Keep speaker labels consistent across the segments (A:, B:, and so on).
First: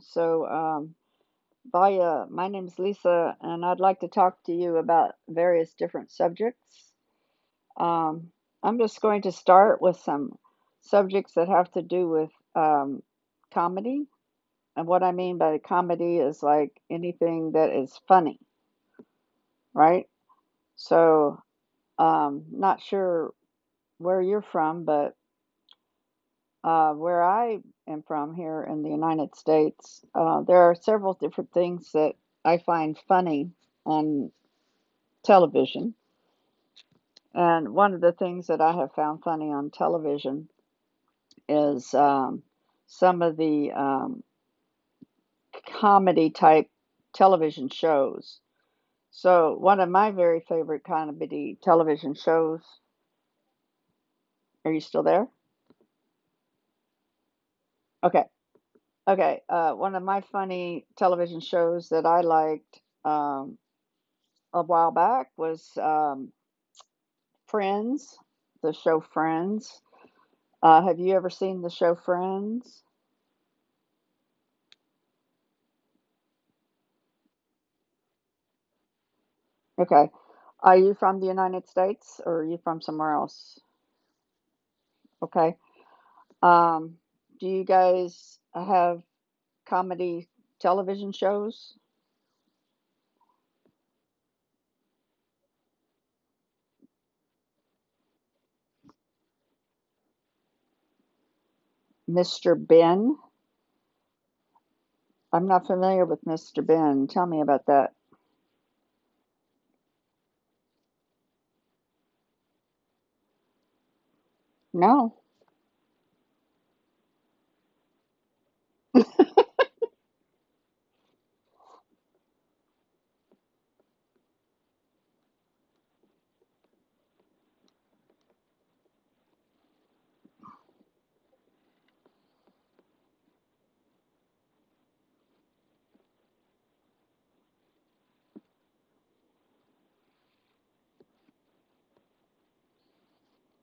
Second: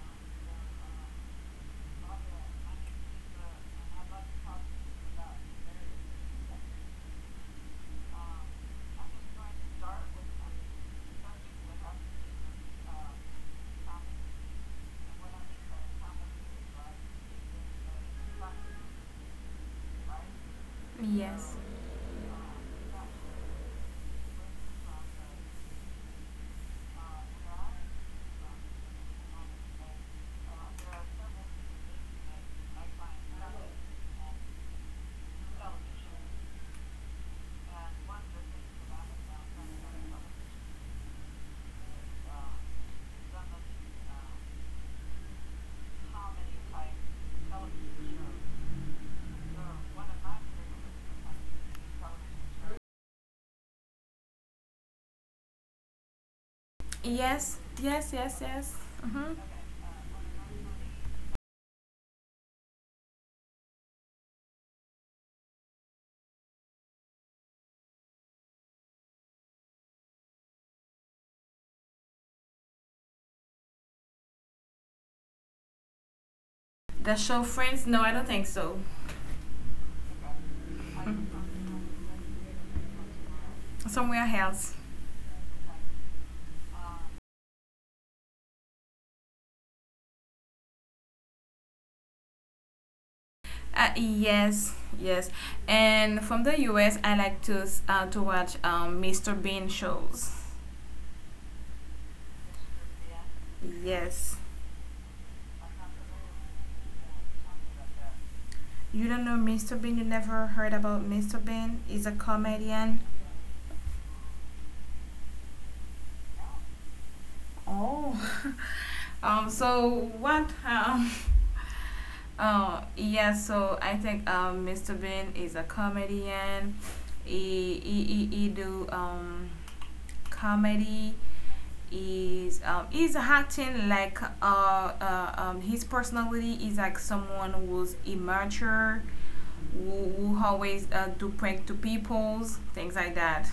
A: Vaya, my name is Lisa, and I'd like to talk to you about various different subjects. Um, I'm just going to start with some subjects that have to do with comedy. And what I mean by comedy is like anything that is funny, right? So,
B: Yes.
A: Not sure where you're from, but where I am from here in the United States, there are several different things that I find funny on television. And one of the things that I have found funny on television is some of the comedy type television shows. So, one of my very favorite comedy television shows. Are you still there?
B: Yes, yes,
A: Okay.
B: yes, yes. Hmm.
A: Okay. One of my funny television shows that I liked. A while back was Friends, the show Friends. Have you ever seen the show Friends?
B: The show Friends? No, I don't think so.
A: Okay. Are you from the United States or are you from somewhere else?
B: Somewhere else.
A: Okay. Um, do you guys have comedy television shows?
B: Yes, yes. And from the US, I like to to watch Mr. Bean shows.
A: Mr. Ben?
B: Yes.
A: I'm not familiar with Mr. Ben. Tell me about that.
B: You don't know Mr. Bean? You never heard about Mr. Bean? He's a comedian.
A: No.
B: Oh. So what? Oh, yeah, so I think Mr. Bean is a comedian. He do comedy. Is he's acting like his personality is like someone who's immature, who always do prank to peoples, things like that.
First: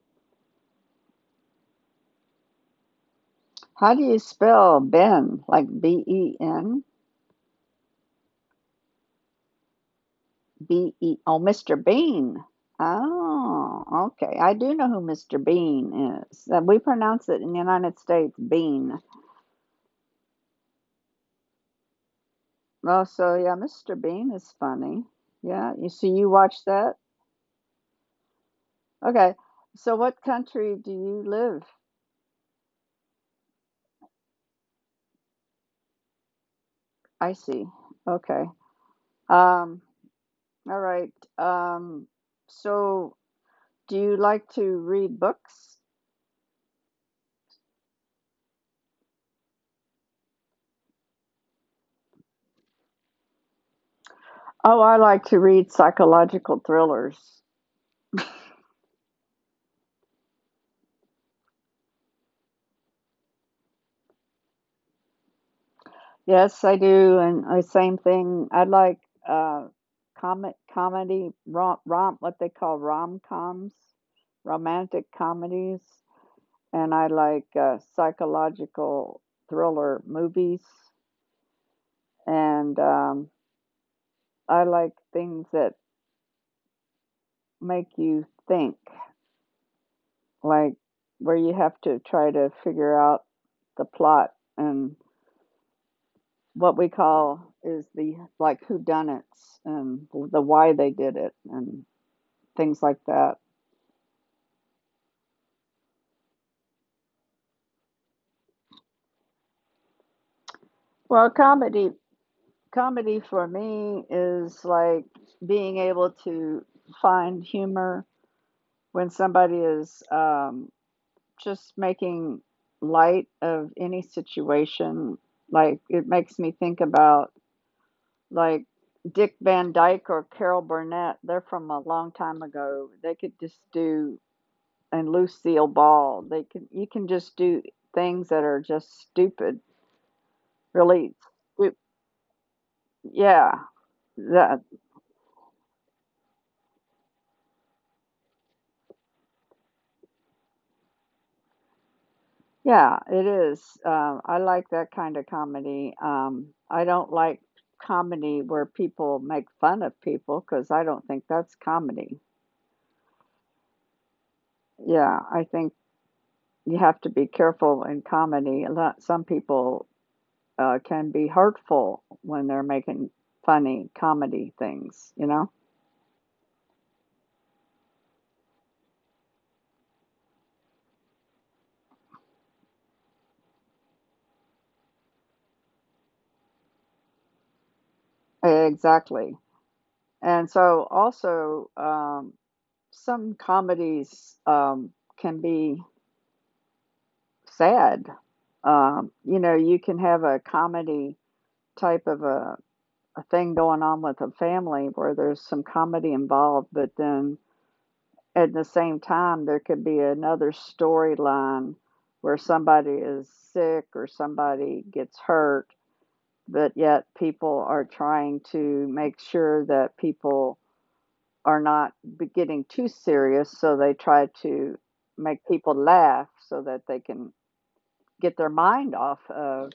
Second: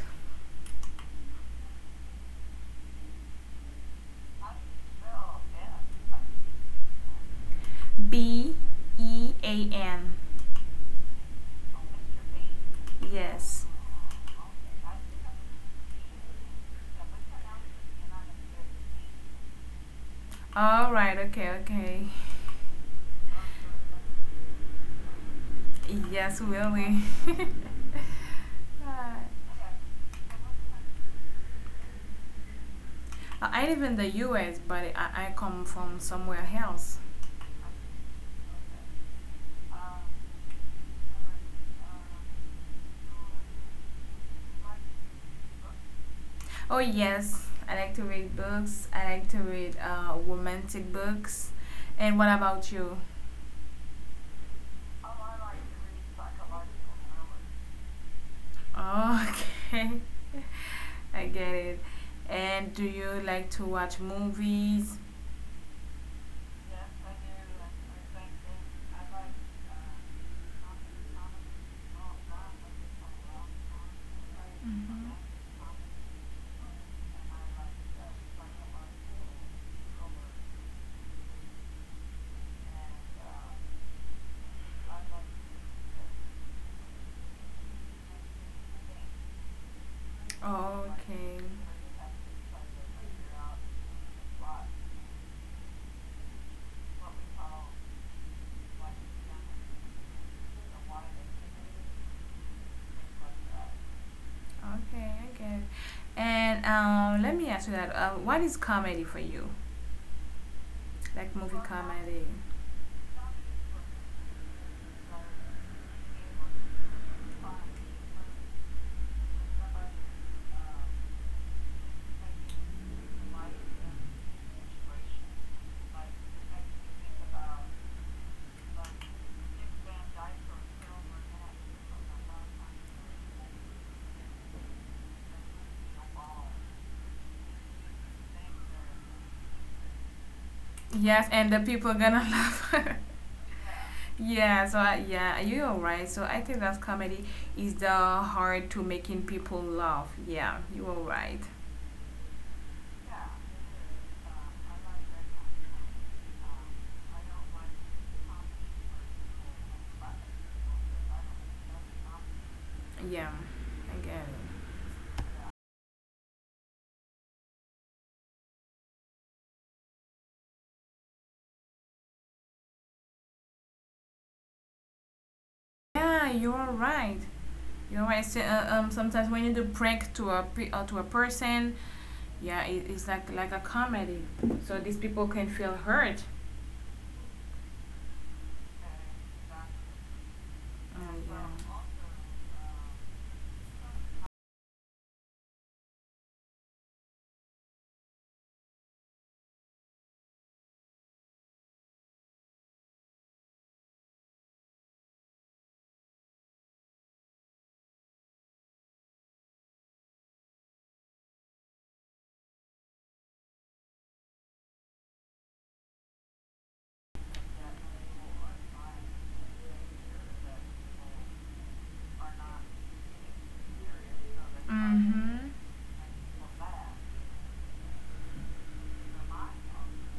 A: How do you spell Ben? Like Ben?
B: Bean.
A: B E oh, Mr. Bean.
B: Yes.
A: Oh, okay. I do know who Mr. Bean is. We pronounce it in the United States Bean.
B: All right, okay, okay.
A: Oh, so yeah, Mr. Bean is funny. Yeah, you see, you
B: Yes,
A: watch
B: Willie.
A: that.
B: Right.
A: Okay. So, what country do you live?
B: I live in the US, but I come from somewhere else.
A: I see. Okay. Um, all right. Um, so, do you like to read books?
B: Oh, yes, I like to read books. I like to read romantic books. And what about you?
A: Oh, I like to read psychological thrillers.
B: Oh, okay. I get it. And do you like to watch movies?
A: Yes, I do. And the same thing. I like uh, comic comedy rom rom what they call rom coms, romantic comedies, and I like psychological thriller movies, and I like things that make you think,
B: Oh,
A: like
B: okay.
A: where you have to try to figure out the plot and what we call is the like whodunits and the why they did it and things like that.
B: Okay, I get it. And let me ask you that. What is comedy for you? Like
A: Well,
B: movie
A: comedy
B: comedy?
A: comedy for me is like being able to find humor when somebody is just making light of any situation. Like it makes me think about like Dick Van Dyke or Carol Burnett. They're from a long time ago. They could just do and Lucille Ball. They can you can just do things that are just stupid, really.
B: Yes, and the people gonna laugh.
A: Yeah,
B: Yeah,
A: that
B: so yeah, you're right. So I think that comedy is the heart to making people laugh. Yeah, you are right.
A: yeah, it is. I like that kind of comedy. I don't like comedy where people make fun of people because I don't think that's comedy.
B: Yeah, I get it.
A: Yeah, I think you have to be careful in comedy. A lot, some people can be hurtful when they're making funny comedy things, you know?
B: Yeah, you are right. You're right. So, sometimes when you do prank to a to a person, yeah, it's like a comedy. So these people can feel hurt.
A: Exactly. And so
B: Oh,
A: also some comedies can be sad. You know, you can have a comedy type of a thing going on with a family where there's some comedy involved, but then at the same time, there could be another storyline where somebody is sick or somebody gets hurt, but yet people are trying to make sure that people are not getting too serious, so they
B: yeah.
A: try to
B: Mhm.
A: make people laugh so that they can get their mind off of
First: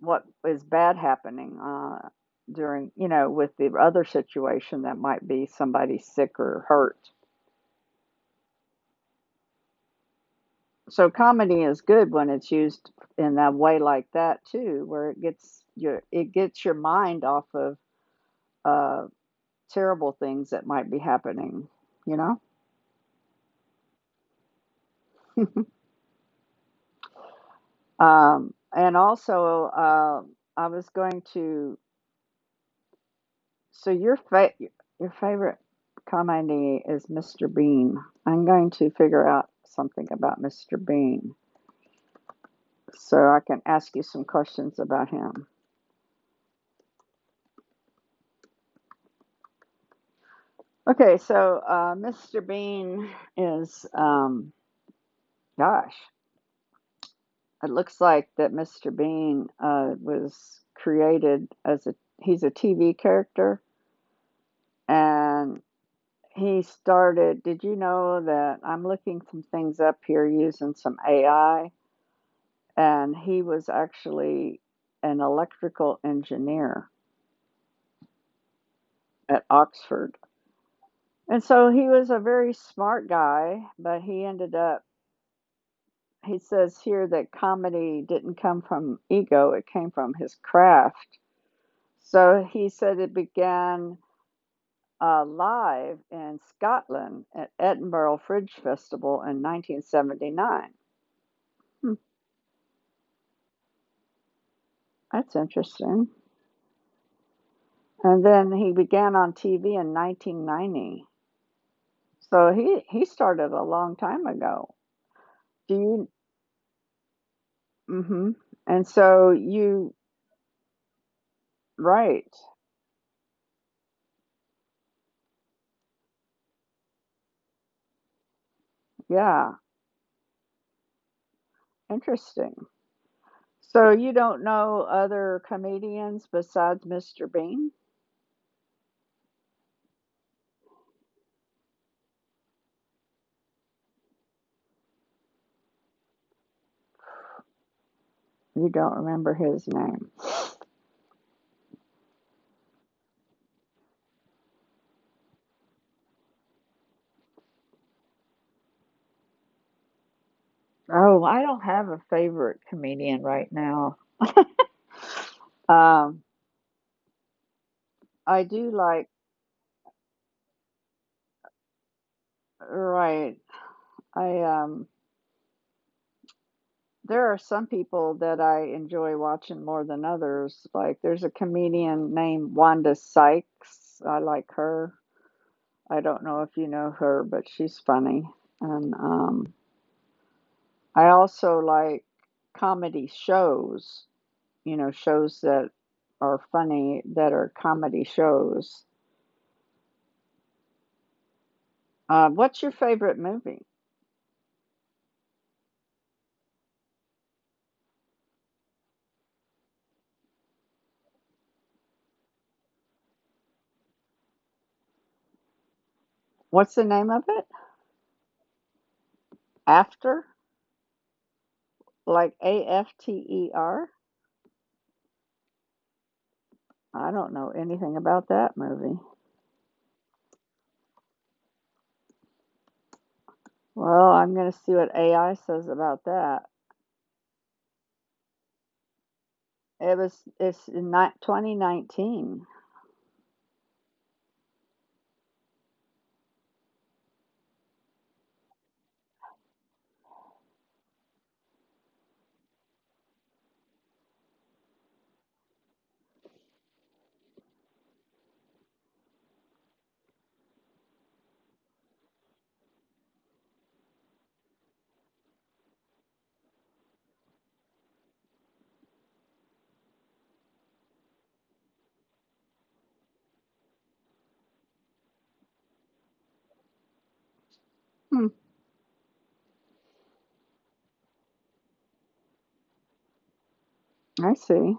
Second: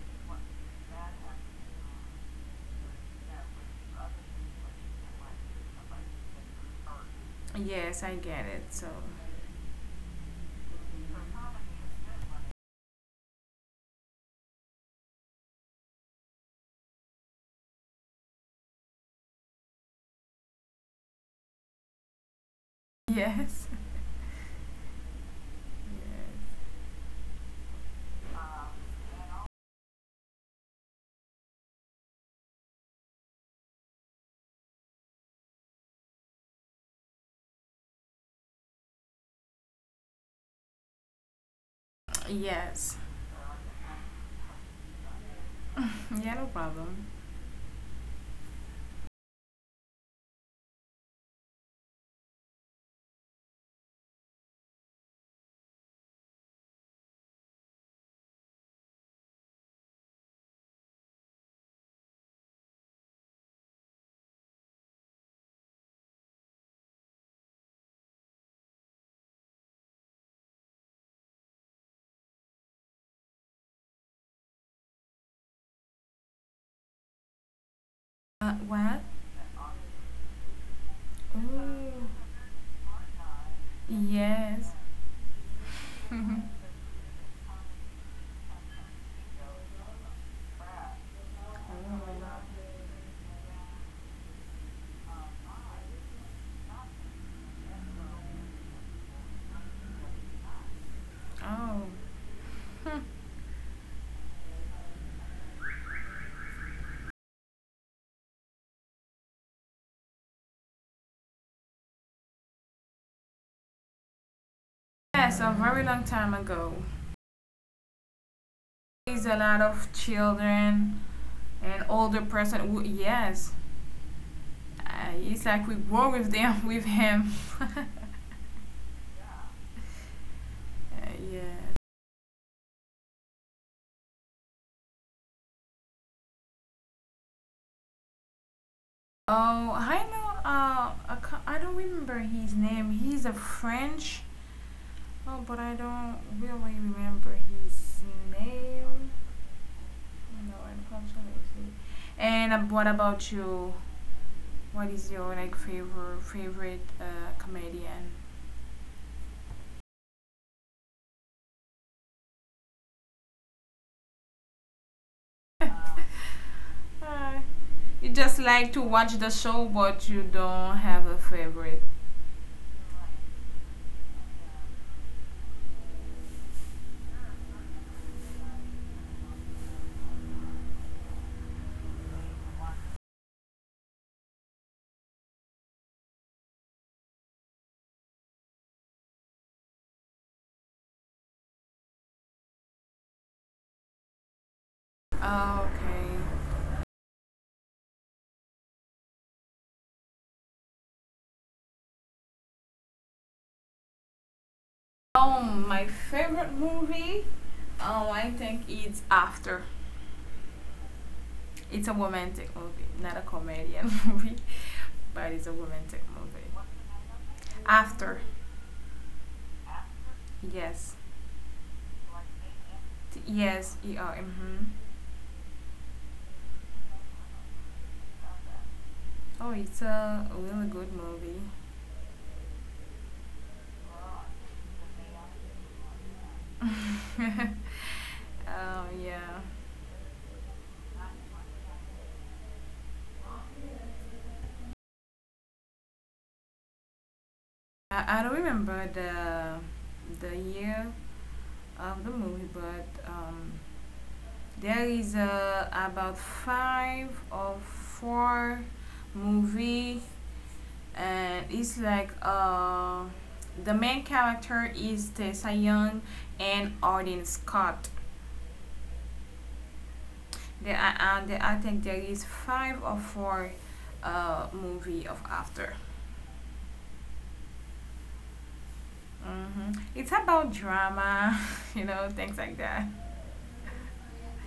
A: what is bad happening during, you know, with the other situation that might be somebody sick or hurt.
B: Yes, I get it. So,
A: So comedy is good when it's used in that way like that too, where it gets your mind off of uh, terrible things that might be happening, you know.
B: yes, yes,
A: And also, I was going to So your fa- Your favorite comedy is Mr. Bean. I'm going to figure out something about Mr. Bean
B: yes.
A: so I can ask you some questions about him.
B: Yeah, no problem.
A: Okay, so Mr. Bean is, gosh, it looks like that Mr. Bean was created as a he's a TV character and he started. Did you know that I'm looking some things up here using some AI? And he was actually an electrical engineer
B: What?
A: at Oxford. And so he was a
B: Ooh.
A: very smart guy, but he ended up,
B: Yes.
A: he says here that comedy didn't come from ego, it came from his craft. So he said it began live in Scotland at Edinburgh Fringe Festival in 1979. Hmm,
B: Oh.
A: that's interesting. And then he began on TV in 1990. So he started a long time ago.
B: Yes,
A: Do
B: a
A: you
B: very long time ago.
A: mhm. And so
B: There's a lot
A: you
B: of children and
A: right.
B: older person. Yes. It's like we grow with them, with him. uh,
A: Yeah,
B: yeah.
A: interesting. So you don't know other comedians besides Mr. Bean?
B: Oh, I know. I don't remember his name. He's a French. Oh, but I don't really remember his
A: You don't remember
B: name.
A: his name.
B: No, unfortunately. And what about you? What is your like favorite comedian?
A: Oh, I don't have a favorite comedian right now. Um,
B: Hi. You
A: I
B: just
A: do
B: like
A: like
B: to watch the show, but you don't have a favorite.
A: right. I There are some people that I enjoy watching more than others. Like, there's a comedian named Wanda Sykes. I like her. I don't know if you know her, but she's funny. And I also like comedy shows, you know, shows that
B: Ah,
A: are
B: okay.
A: funny that are comedy shows. What's your favorite movie?
B: My favorite movie, I think it's After. It's a romantic movie, not a comedian movie, but it's a romantic movie.
A: What's the name of it?
B: After,
A: After?
B: yes,
A: Like A F T E R?
B: Yes, mm-hmm.
A: I don't know anything about that movie.
B: Oh, it's a really good movie.
A: Well, I'm gonna see what AI says about that.
B: Yeah.
A: It's in 2019.
B: I don't remember the year of the movie, but there is about five or four movie, and it's like the main character is Tessa Young and Arden Scott. And I think there is five or four movie of after.
A: Hmm,
B: It's about drama, things like that.
A: I see.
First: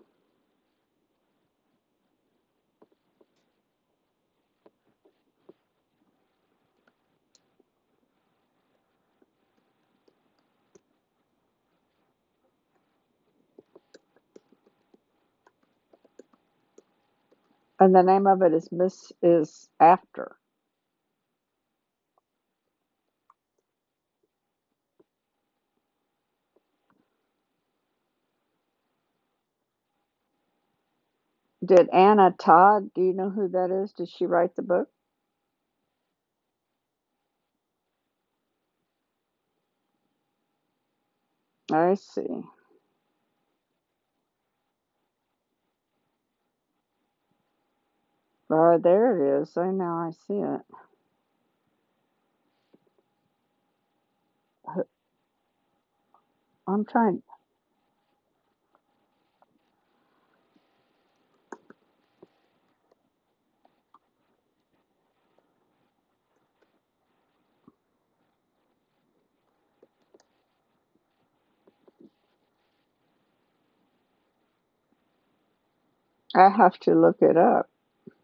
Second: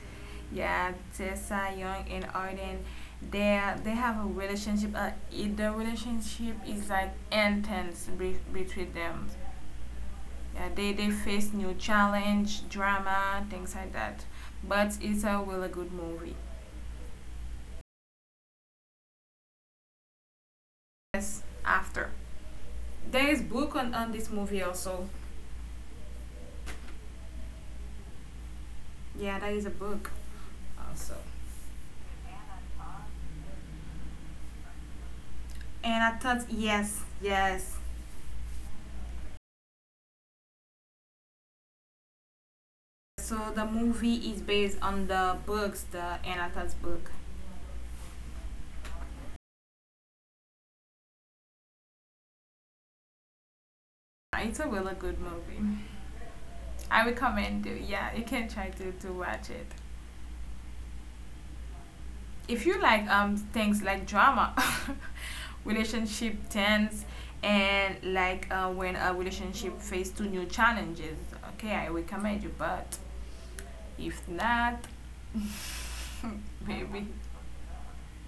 B: Yeah, Tessa Young and Arden, they have a relationship. The relationship is like intense between them. Yeah, they face new challenge, drama, things like that. But it's a really good movie.
A: And the name of it is Miss is After.
B: Yes, after there is book on this movie also. Yeah, there is a book also.
A: Did Anna Todd? Do you know who that is? Did she write the book?
B: And I thought yes, yes.
A: I see.
B: So the movie is based on the books, the Anata's book.
A: There it is. I now I see it.
B: It's a really good movie.
A: I'm
B: I
A: trying.
B: recommend it. Yeah, you can try to watch it. If you like things like drama, relationship tense, and like when a relationship face two new challenges. Okay, I recommend you. But if not,
A: I have to
B: maybe
A: look it up.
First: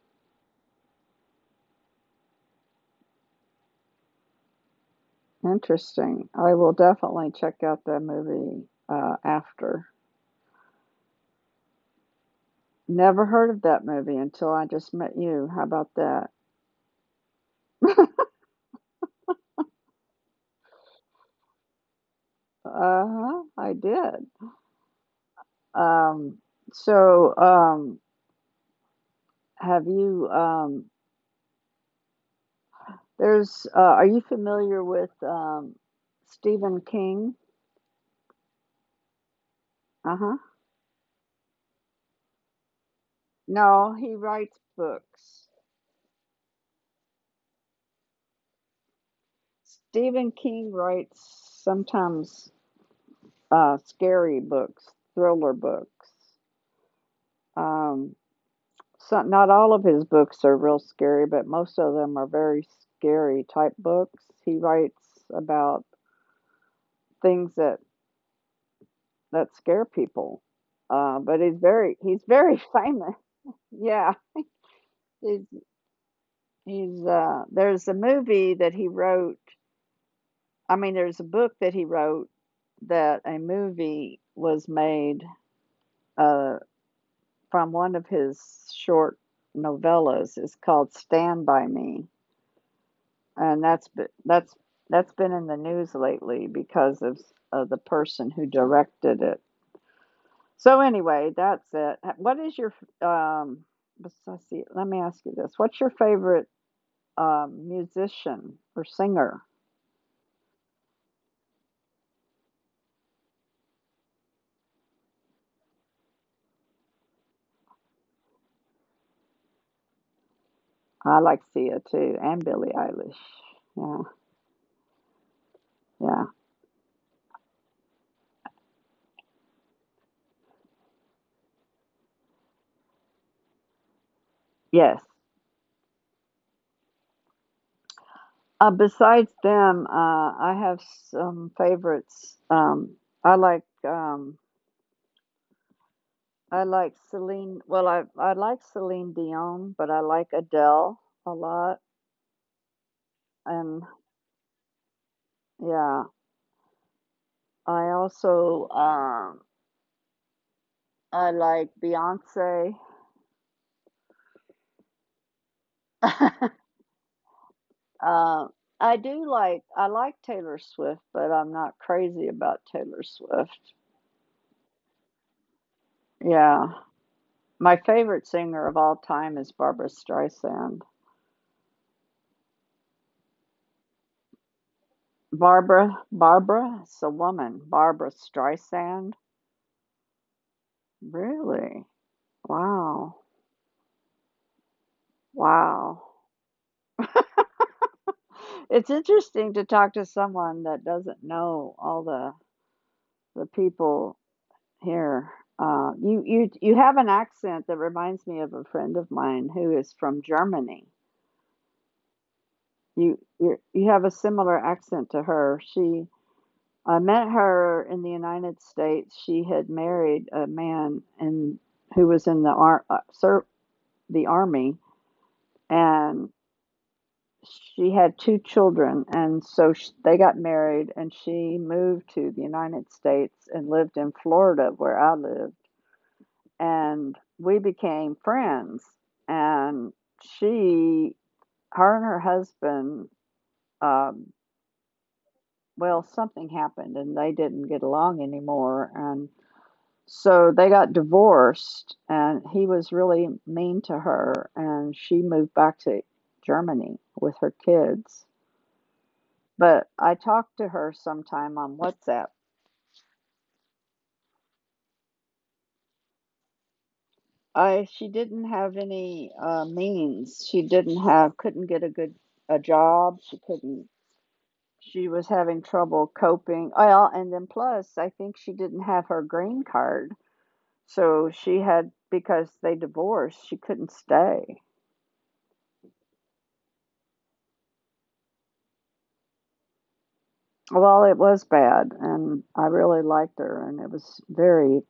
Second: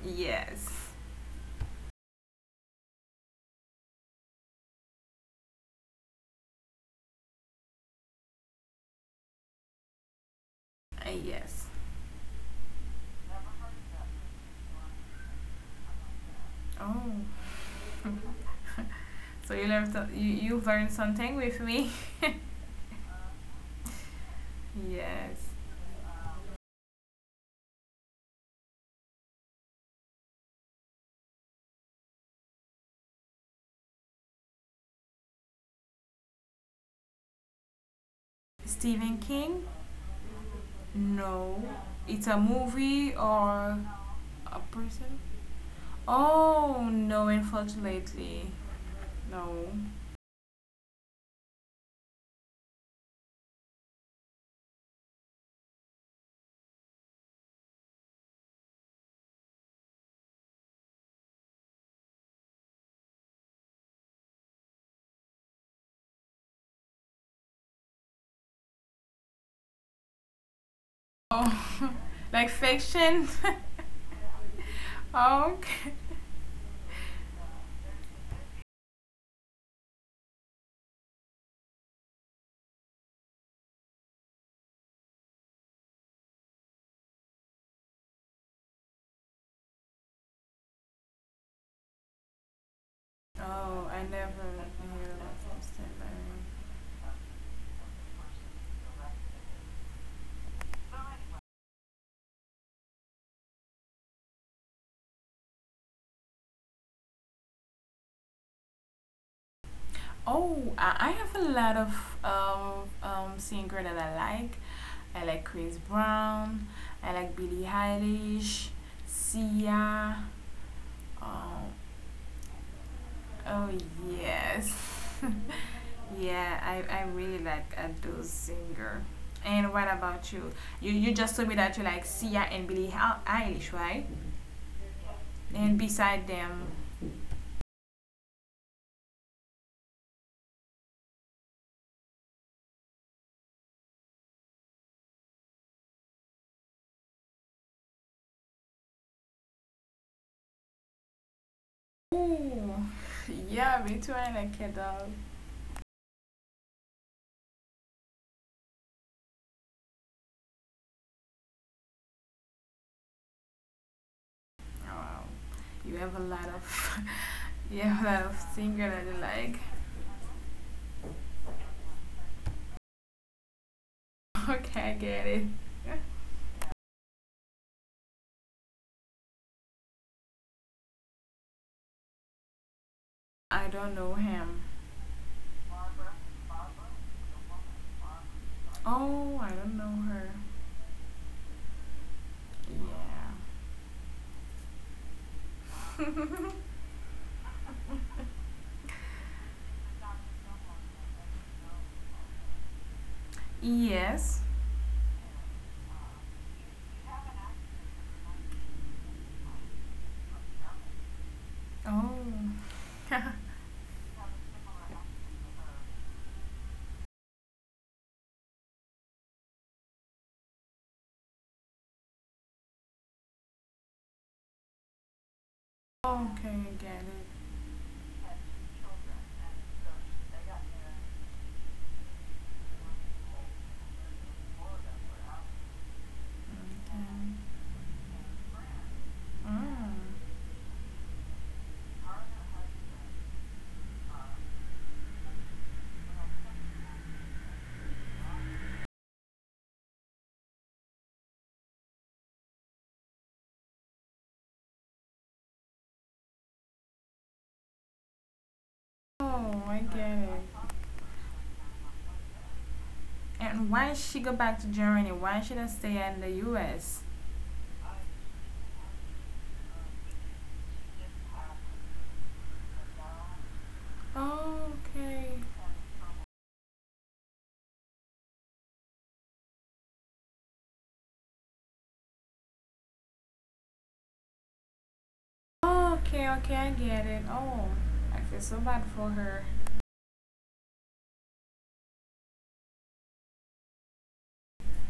B: yes.
A: Interesting. I will definitely check out that movie after.
B: Yes.
A: Never heard of that movie until I just met you. How about that?
B: Oh, so you learned you learned something with me.
A: Uh huh. I did.
B: Yes.
A: Um, so, um, have you, um, are you familiar with Stephen King?
B: Stephen King?
A: Uh huh.
B: No. It's a movie or
A: No, he
B: a
A: writes
B: person?
A: books.
B: Oh no, unfortunately, no.
A: Stephen King writes sometimes scary books, thriller books. Um, some, not all of his books are real scary, but most of them are very scary type books. He writes about things that scare people. But he's
B: Oh,
A: very he's
B: like
A: very famous.
B: fiction?
A: Yeah, he's
B: Oh, okay.
A: he's there's a movie that he wrote. I mean, there's a book that he wrote that a movie was made uh, from one of his short novellas. It's called Stand by Me, and that's
B: Oh,
A: be-
B: I never
A: that's
B: heard
A: been in
B: about
A: the news
B: Homestead
A: lately
B: Diary.
A: because of the person who directed it. So anyway, that's it. What is your um? Let's see. Let me ask you this: what's your favorite musician or singer?
B: Oh, I have a lot of singer that I like. I like Chris Brown. I like Billie Eilish, Sia.
A: I like
B: Oh,
A: Sia too, and Billie Eilish.
B: oh
A: Yeah,
B: yes.
A: yeah,
B: Yeah, I really like those singer. And what about you? You just told me that you like Sia and Billie Eilish, right?
A: yes.
B: And beside them,
A: Besides them, I have some favorites. I like um, I like Celine. Well, I like Celine Dion, but I like Adele a lot.
B: oh,
A: And
B: yeah, me too. I like it all.
A: yeah, I also I like Beyonce.
B: Wow, you have a
A: uh,
B: lot of you have a lot of singer
A: I
B: that you
A: do
B: like.
A: like I like Taylor Swift, but I'm not crazy about Taylor Swift.
B: Okay, I get it.
A: Yeah. My favorite singer of all time is Barbara Streisand.
B: I don't know him.
A: Barbara? It's a woman. Barbara Streisand?
B: Oh, I don't know her.
A: Really? Wow. Wow. It's interesting to talk to someone that doesn't know all the
B: Yeah.
A: people
B: Yes.
A: here, uh, you have an accent that reminds me of a friend of mine who is from Germany.
B: Oh.
A: You
B: Okay,
A: you you have a similar accent to her. She I met her in the United States. She had married a man and who was in the the army,
B: I
A: and
B: get it.
A: she had 2 children. And so sh they got married, and she moved to the United States and lived in Florida, where I live and we became friends. And
B: Mm.
A: she, her and her husband, um, well, something happened and they didn't get along anymore. And so they got divorced, and he was really mean to her. And she moved back to Germany with her kids.
B: Oh, I
A: But I
B: get it.
A: talked to her sometime on WhatsApp.
B: And why she go back to Germany? Why should I stay in the U.S.?
A: I she didn't have any means. She didn't have couldn't get a good a job. She couldn't
B: Oh,
A: she was
B: okay.
A: having trouble coping. Well, and then plus, I think she didn't have her green card. So she had, because they divorced, she couldn't stay.
B: Oh, okay, okay, I get it. Oh, I feel so bad for her.
A: Well, it was bad, and I really liked her, and it was very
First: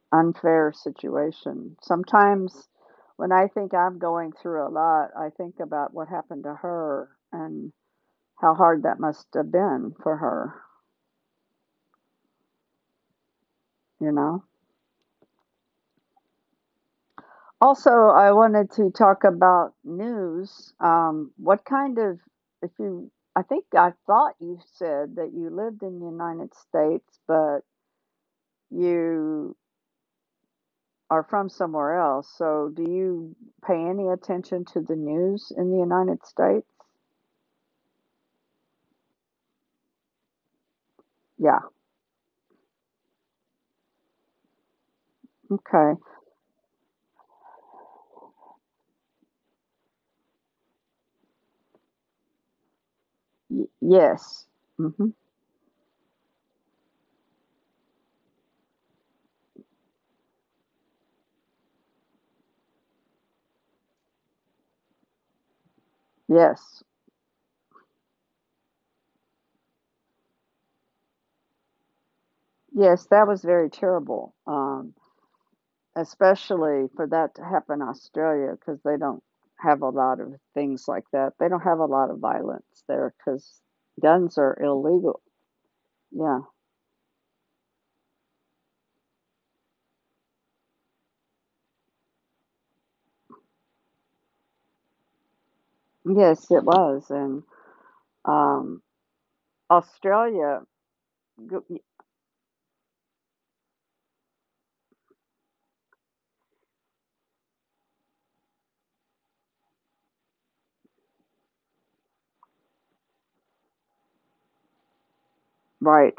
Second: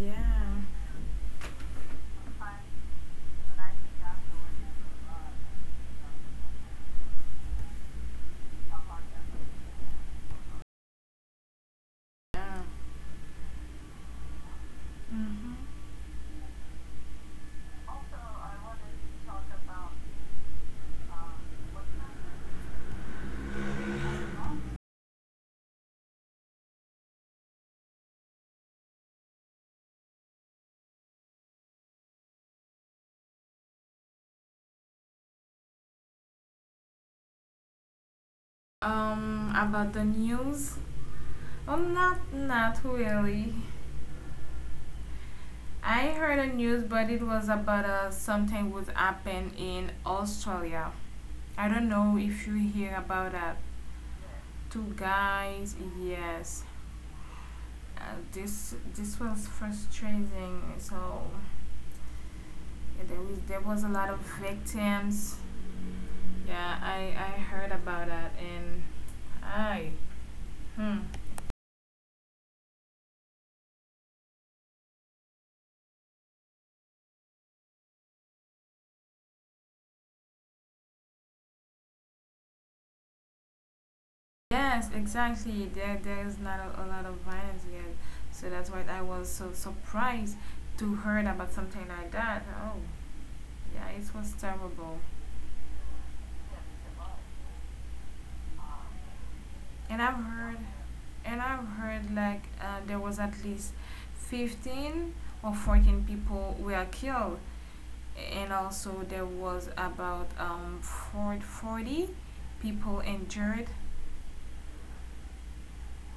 B: Yeah.
A: unfair situation. Sometimes when I think I'm going through a lot, I think about what happened to her and how hard that must have been for her,
B: Yeah.
A: you know? Also, I wanted to talk about news. What kind of, if you, I thought you said that you lived in the United States, but you are from somewhere else. So, do you pay any attention to the news in the United States?
B: About the news?
A: Yeah.
B: Oh, not really.
A: Okay.
B: I heard the news, but it was about something was happened in Australia. I don't know if you hear about that.
A: Y- yes.
B: Two
A: Hmm.
B: guys, yes. This was frustrating. So, yeah, there was a lot of victims. Yeah,
A: Yes.
B: I heard about that and I hmm.
A: Yes, that was very terrible. Especially for that to happen in Australia because they don't have a lot of things like that. They don't have a lot of violence there because guns are
B: Yes,
A: illegal.
B: exactly. There is
A: Yeah.
B: not a lot of violence yet, so that's why I was so surprised to heard about something like that. Oh, yeah, it was terrible.
A: Yes, it was. And um,
B: And I've heard,
A: Australia,
B: and I've
A: g-
B: heard like there was at least 15 or 14 people were killed, and also there was about 40 people injured.
A: right.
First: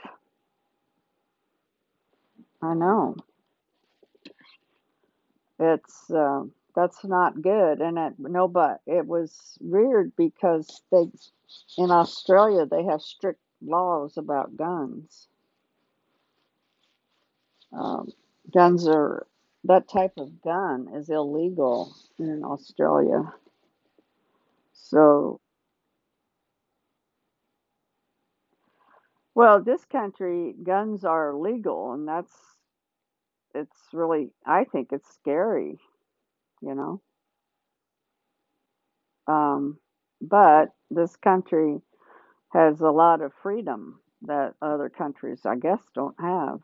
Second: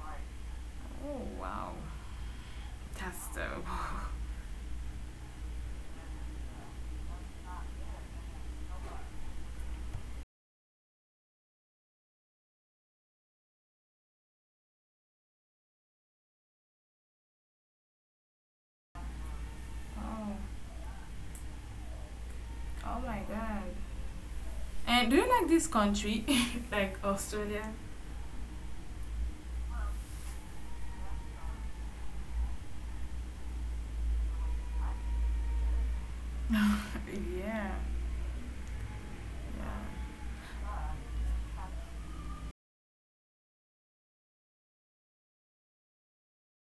B: Oh wow,
A: I know.
B: that's terrible.
A: It's um, that's not good and it no but it was weird because they in Australia they have strict laws about guns. Um, guns are that type of
B: Oh,
A: gun is illegal in
B: oh my
A: Australia.
B: god. And do you
A: So,
B: like this country, like Australia?
A: well, this country guns are legal, and that's it's really, I think it's scary, you know.
B: Yeah,
A: Um, but this country has a lot of freedom that other countries, I guess, don't have.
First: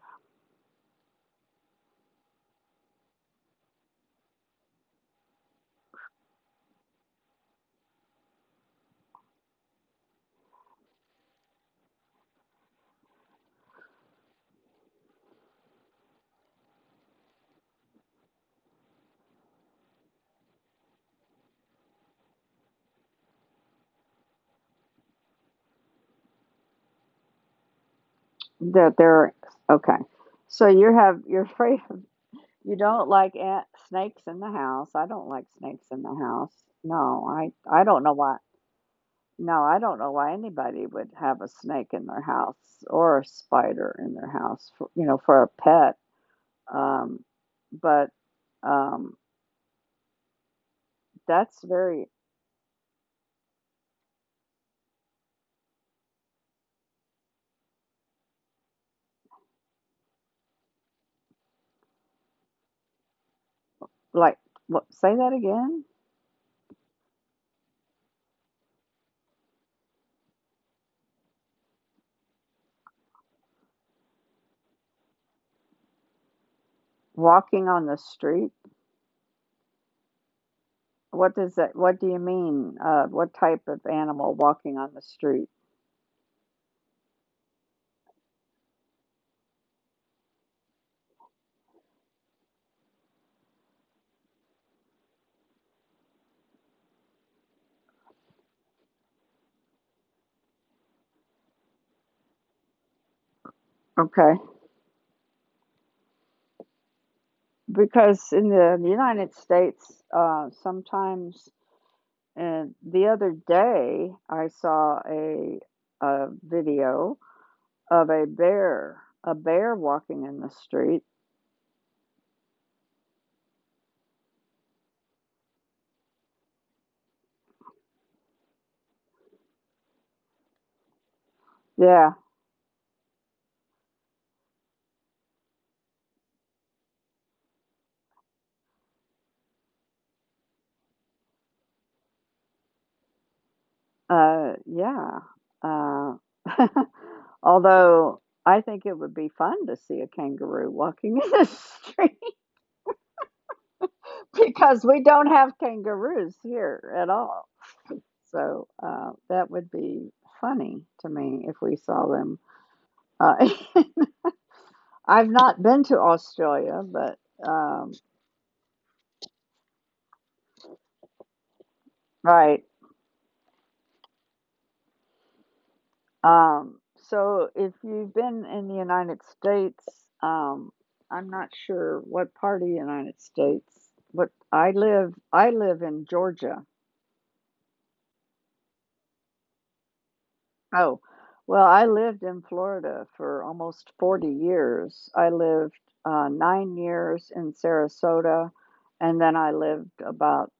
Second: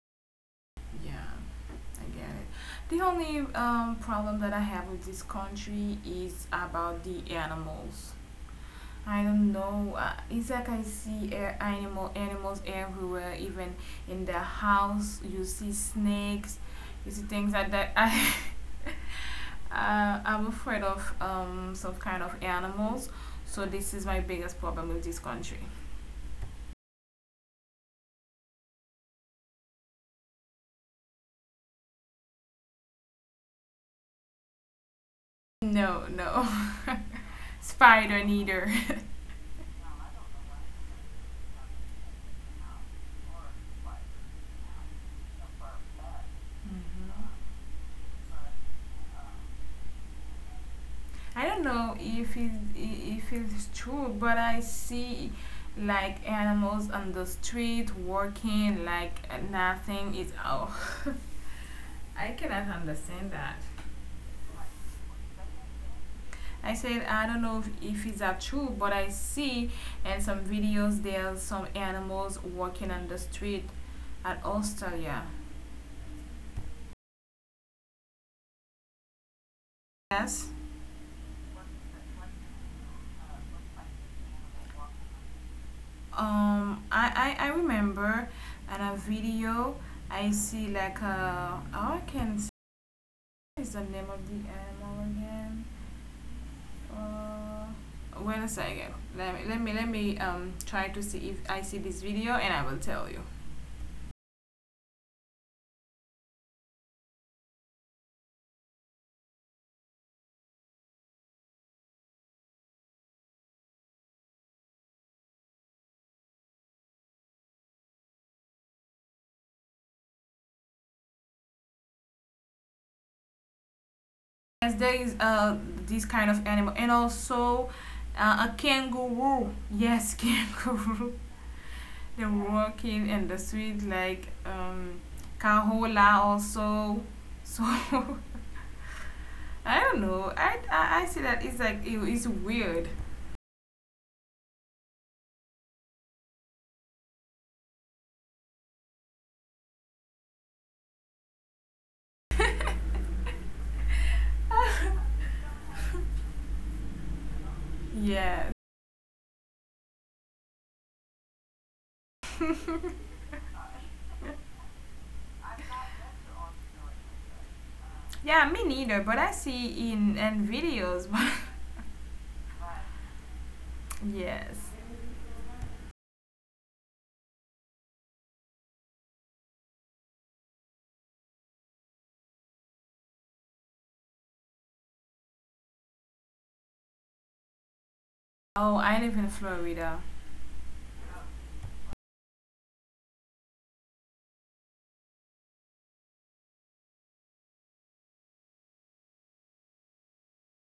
B: yeah, I get it. The only problem that I have with this country is about the animals. I don't know. It's like I see animals everywhere, even in the house. You see snakes, you see things like that. I'm afraid of some kind of animals, so this is my biggest problem with this country.
A: That they're okay. So you have you're free. You don't like ant snakes in the house. I don't like snakes in
B: No,
A: the
B: no,
A: house. No, I I don't know
B: spider
A: why
B: neither.
A: no, I don't know why anybody would have a snake in their house or a spider in their house for, for a pet. Um, but, um,
B: I don't
A: that's
B: know
A: very
B: if it's true, but I see like animals on the street walking like nothing is out. I cannot understand that.
A: Like, what, say that again?
B: I said I don't know if it's that true, but I see in some videos there's some animals walking on the street at Australia.
A: Walking on the street?
B: Yes.
A: What does that What do you mean? What type of animal walking on the street?
B: I remember in a video I see like a, oh, I can see what is the name of the animal again. Uh, wait a second. Let me try to see if I see this video and I will tell you.
A: Okay. Because in the United States, sometimes And the other day, I saw a video of a bear walking in the street.
B: Yes, there is this kind of animal, and also a kangaroo. Yes, kangaroo.
A: Yeah,
B: They're walking in the street like kahola also. So, I don't know. I see that it's like it's weird.
A: uh, yeah. Uh, Although I think it would be fun to see a kangaroo walking in the street because we don't have kangaroos here at all.
B: Yes.
A: So that would be funny to me if we saw them. Uh, I've not been to Australia, but um,
B: Yeah, me neither. But I see in and videos. But
A: right.
B: yes.
A: Um, so if you've been in the United States, um, I'm not sure what part of the United States, but I live in Georgia.
B: Oh, I live in Florida.
A: Oh, well, I lived in Florida for almost 40 years. I lived 9 years in Sarasota, and then I lived about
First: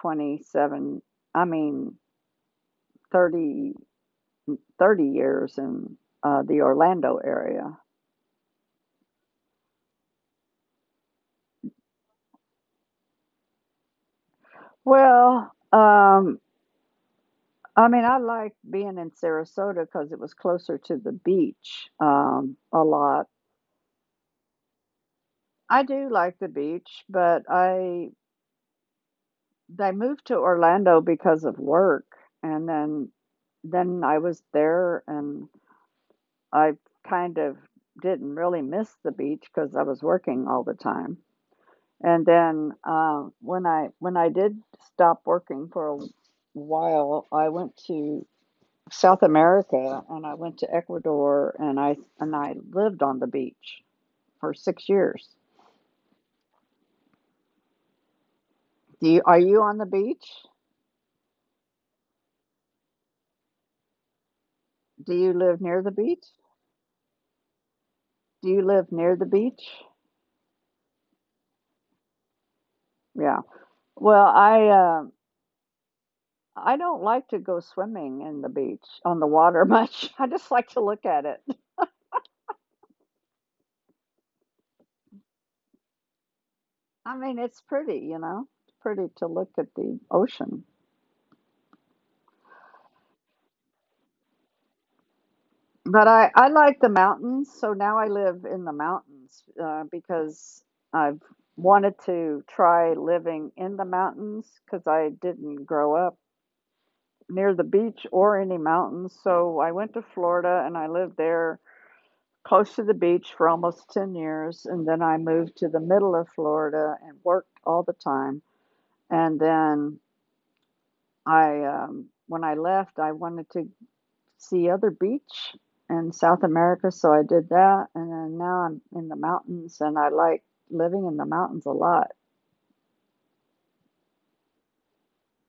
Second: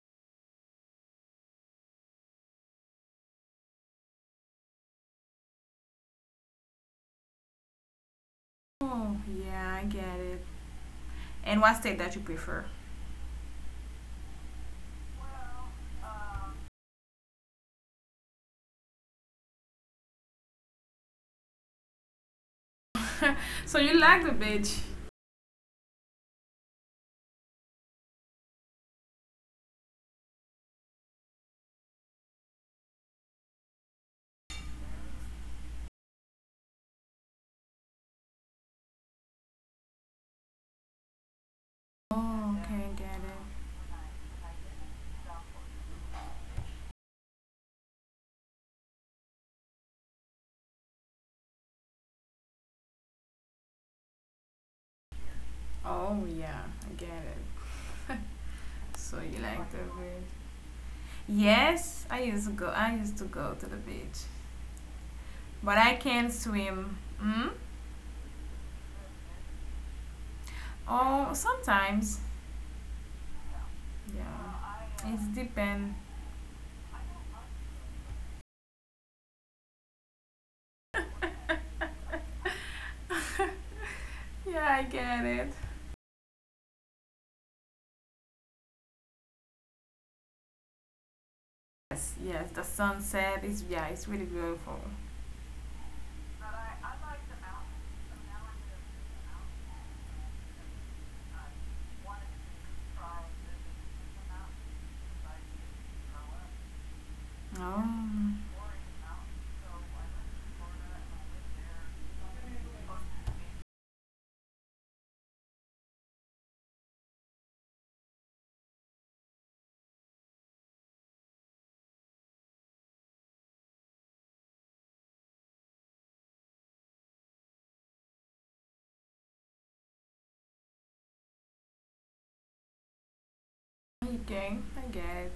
A: 27, I mean 30, 30 years in the Orlando area.
B: Oh yeah, I get it. And what state that you prefer?
A: Well, I mean, I liked being in Sarasota because it was closer to the beach, a lot.
B: So you like the beach?
A: I do like the beach, but I they moved to Orlando because of work, and then I was there, and I kind of didn't really miss the beach because I was working all the time, and
B: Oh,
A: then,
B: okay, I get it.
A: when I did stop working for a while, I went to South America and I went to Ecuador and I lived on the beach for 6 years.
B: Oh, yeah, I get it.
A: Do
B: So
A: you Are
B: you
A: you
B: like the
A: on the beach?
B: beach? Yes, I used to go. I used to go to the beach,
A: Do you live
B: but
A: near the
B: I
A: beach?
B: can't swim. Hmm.
A: Do you live near the beach?
B: Oh, sometimes
A: Yeah. Well, um
B: it's depend.
A: I don't like to go swimming in the beach on the water much. I just like to look at it.
B: Yeah, I get it.
A: I mean, it's pretty, you know. It's pretty to look at the ocean.
B: Yes, the sunset is yeah, it's really beautiful.
A: But I like the mountains, so now I live in the mountains because I've wanted to try living in the mountains because I didn't grow up near the
B: Oh,
A: beach or any mountains. So I went to Florida and I lived there close to the beach for almost 10 years. And then I moved to the middle of Florida and worked all the time. And then I, when I left, I wanted to see other beach in South America, so I did that. And then now I'm in the mountains, and I like living in the mountains a lot.
B: okay, I get it.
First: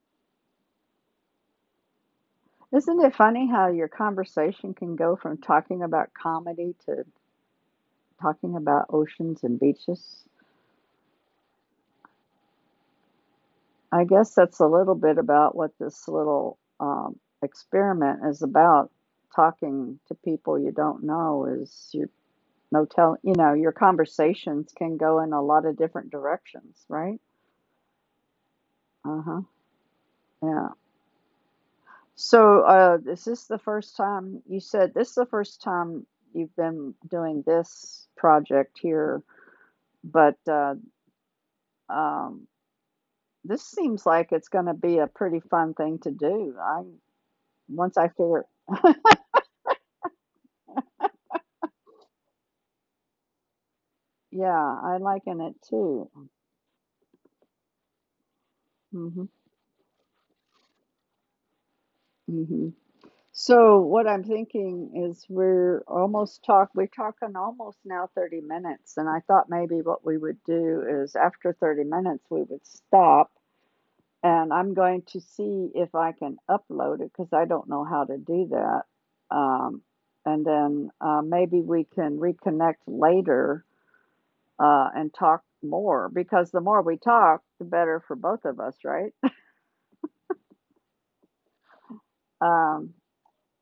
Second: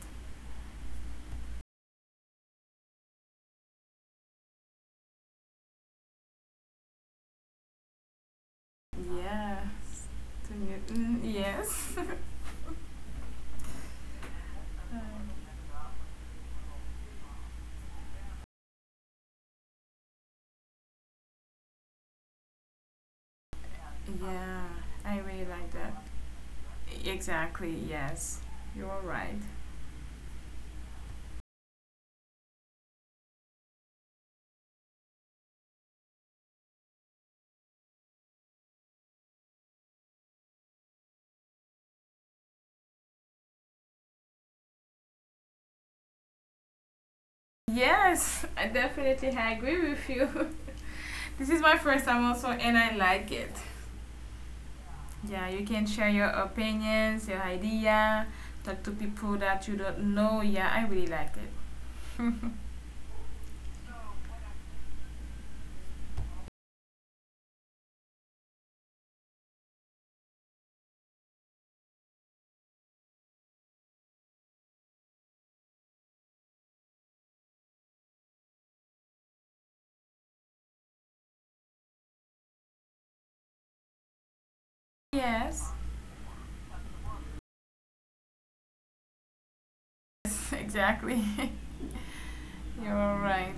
A: Isn't it funny how your conversation can go from talking about comedy to talking about oceans and
B: Yeah,
A: beaches?
B: to me, yes.
A: I guess that's a little bit about what this little experiment is about. Talking to people you don't know is you no tell you know, your
B: Yeah,
A: conversations can go
B: I
A: in a
B: really
A: lot
B: like
A: of
B: that.
A: different directions, right?
B: Exactly. Yes, you are
A: Uh
B: right.
A: huh. Yeah. So, is this the first time you said this is the first time you've been doing this project here, but um, this seems like it's going to be a pretty fun thing to do. I once I figure,
B: Yes, I definitely agree with you. This is my first time also, and I like it.
A: Yeah, I liken
B: Yeah,
A: it
B: you can
A: too.
B: share your opinions, your idea, talk to
A: Hmm.
B: people that you don't know. Yeah, I really like it.
A: Hmm. So, what I'm thinking is we're talking almost now 30 minutes, and I thought maybe what we would do is after 30 minutes we would stop. And I'm going to see if I can upload it because I don't know how to do that. Um, and then maybe we can reconnect later and talk
B: Yes,
A: more because the more we talk, the better for both of us, right?
B: exactly.
A: Um,
B: You're all right.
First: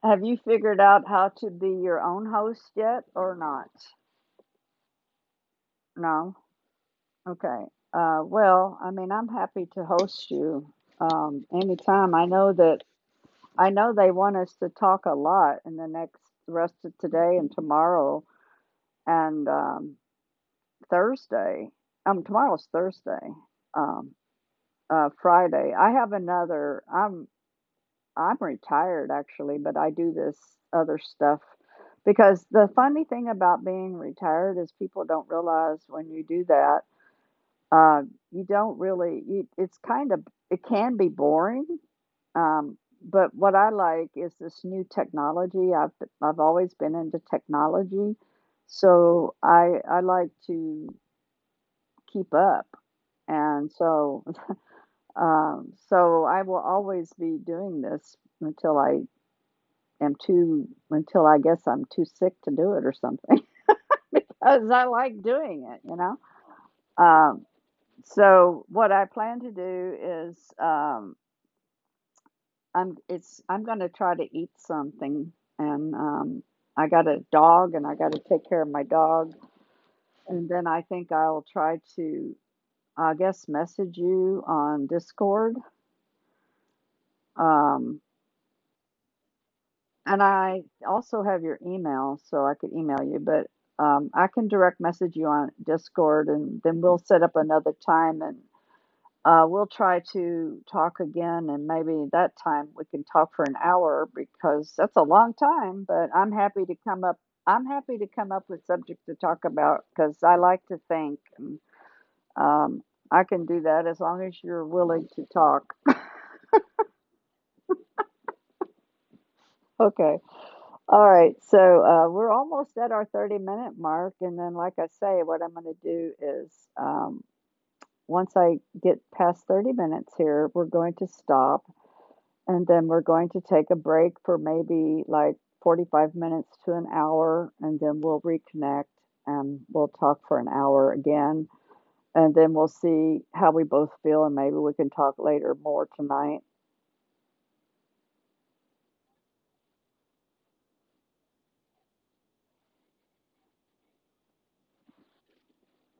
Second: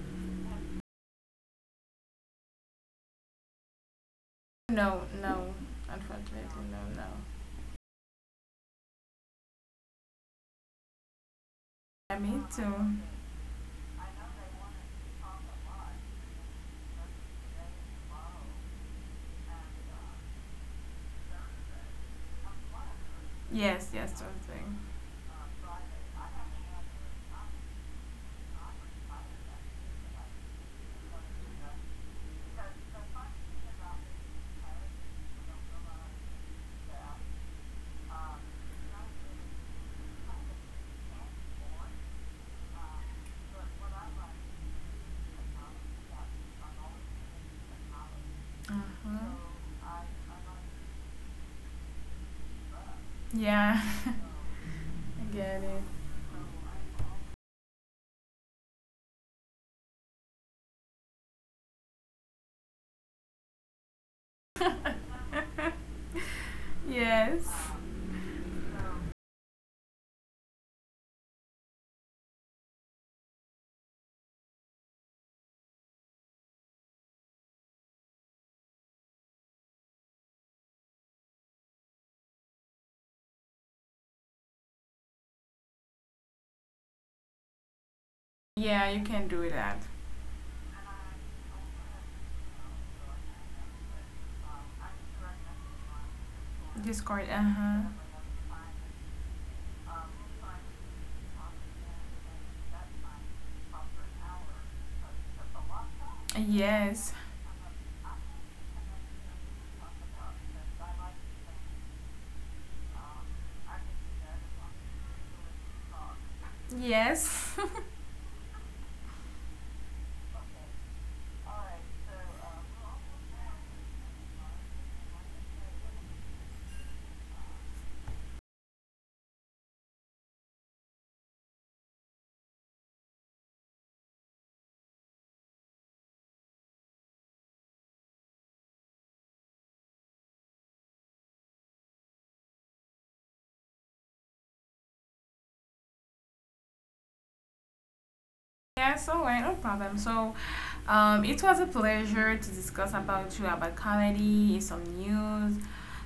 A: have you figured out how to be your own host yet or not?
B: No, no,
A: No?
B: unfortunately, no, no.
A: Okay. Well, I mean, I'm happy to host you anytime.
B: I
A: I
B: me
A: know
B: too.
A: that I know they want us to talk a lot in the next the rest of today and tomorrow and Thursday. Tomorrow's Thursday.
B: Yes, yes,
A: Um,
B: something.
A: Friday. I have another. I'm retired actually, but I do this other stuff because the funny thing about being retired is people don't realize when you do that. Uh, you don't really, you, it's kind of, it can be boring. But what I like is this new technology. I've always been into technology, so
B: Hmm.
A: I like to keep up, and
B: Yeah,
A: so
B: I get it.
A: so I will always be doing this until I am too until I guess I'm too sick to do it or something because I like doing it, you know. Um,
B: Yes.
A: so what I plan to do is I'm gonna try to eat something and I got a dog and I got to take care of my dog and then I think I'll try to I guess message you on Discord. Um
B: Yeah, you can do that.
A: and I also have your email so I could email you, but I can direct message you on Discord and then we'll set
B: Discord.
A: up
B: Uh
A: another
B: huh.
A: time. And we'll try to talk again, and maybe that time we can talk for an hour because that's a long time. But I'm happy to come
B: Yes.
A: up. I'm happy to come up with subjects to talk about because I like to think. And, Um, I can do that as long as you're willing to talk.
B: Yes.
A: Okay. All right. So we're almost at our 30-minute mark. And then, like I say, what I'm going to do is um, once I get past 30 minutes here, we're going to stop. And then we're going to take a break for maybe like 45 minutes to an hour, and then we'll reconnect and we'll talk for an hour again. And then we'll see how we both feel, and maybe we can talk later more tonight.
B: Yeah, so right, no problem. So, it was a pleasure to discuss about you about comedy, some news.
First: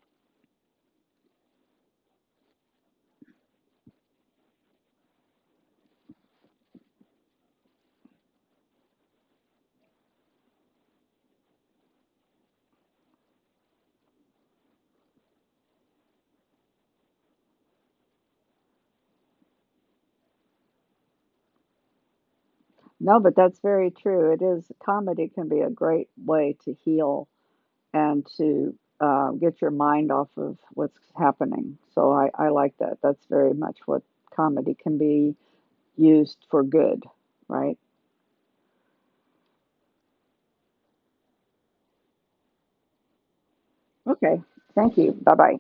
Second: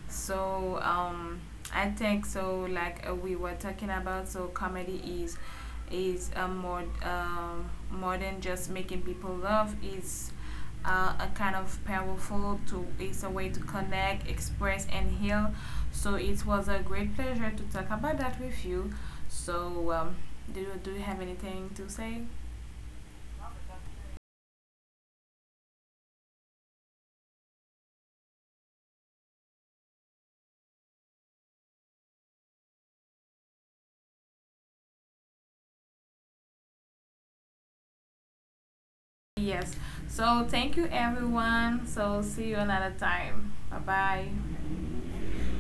B: So, I think so. Like we were talking about, so comedy is a more than just making people laugh. Is a kind of powerful to it's a way to connect, express, and heal. So it was a great pleasure to talk about that with you. So, do you have anything to say?
A: No, but that's very true. It is, comedy can be a great way to heal and to get your mind off of what's happening. So I like that. That's very much what comedy can be used for good, right?
B: Yes. So thank you everyone. So see you another time. Bye
A: Okay.
B: bye.
A: Thank you. Bye bye.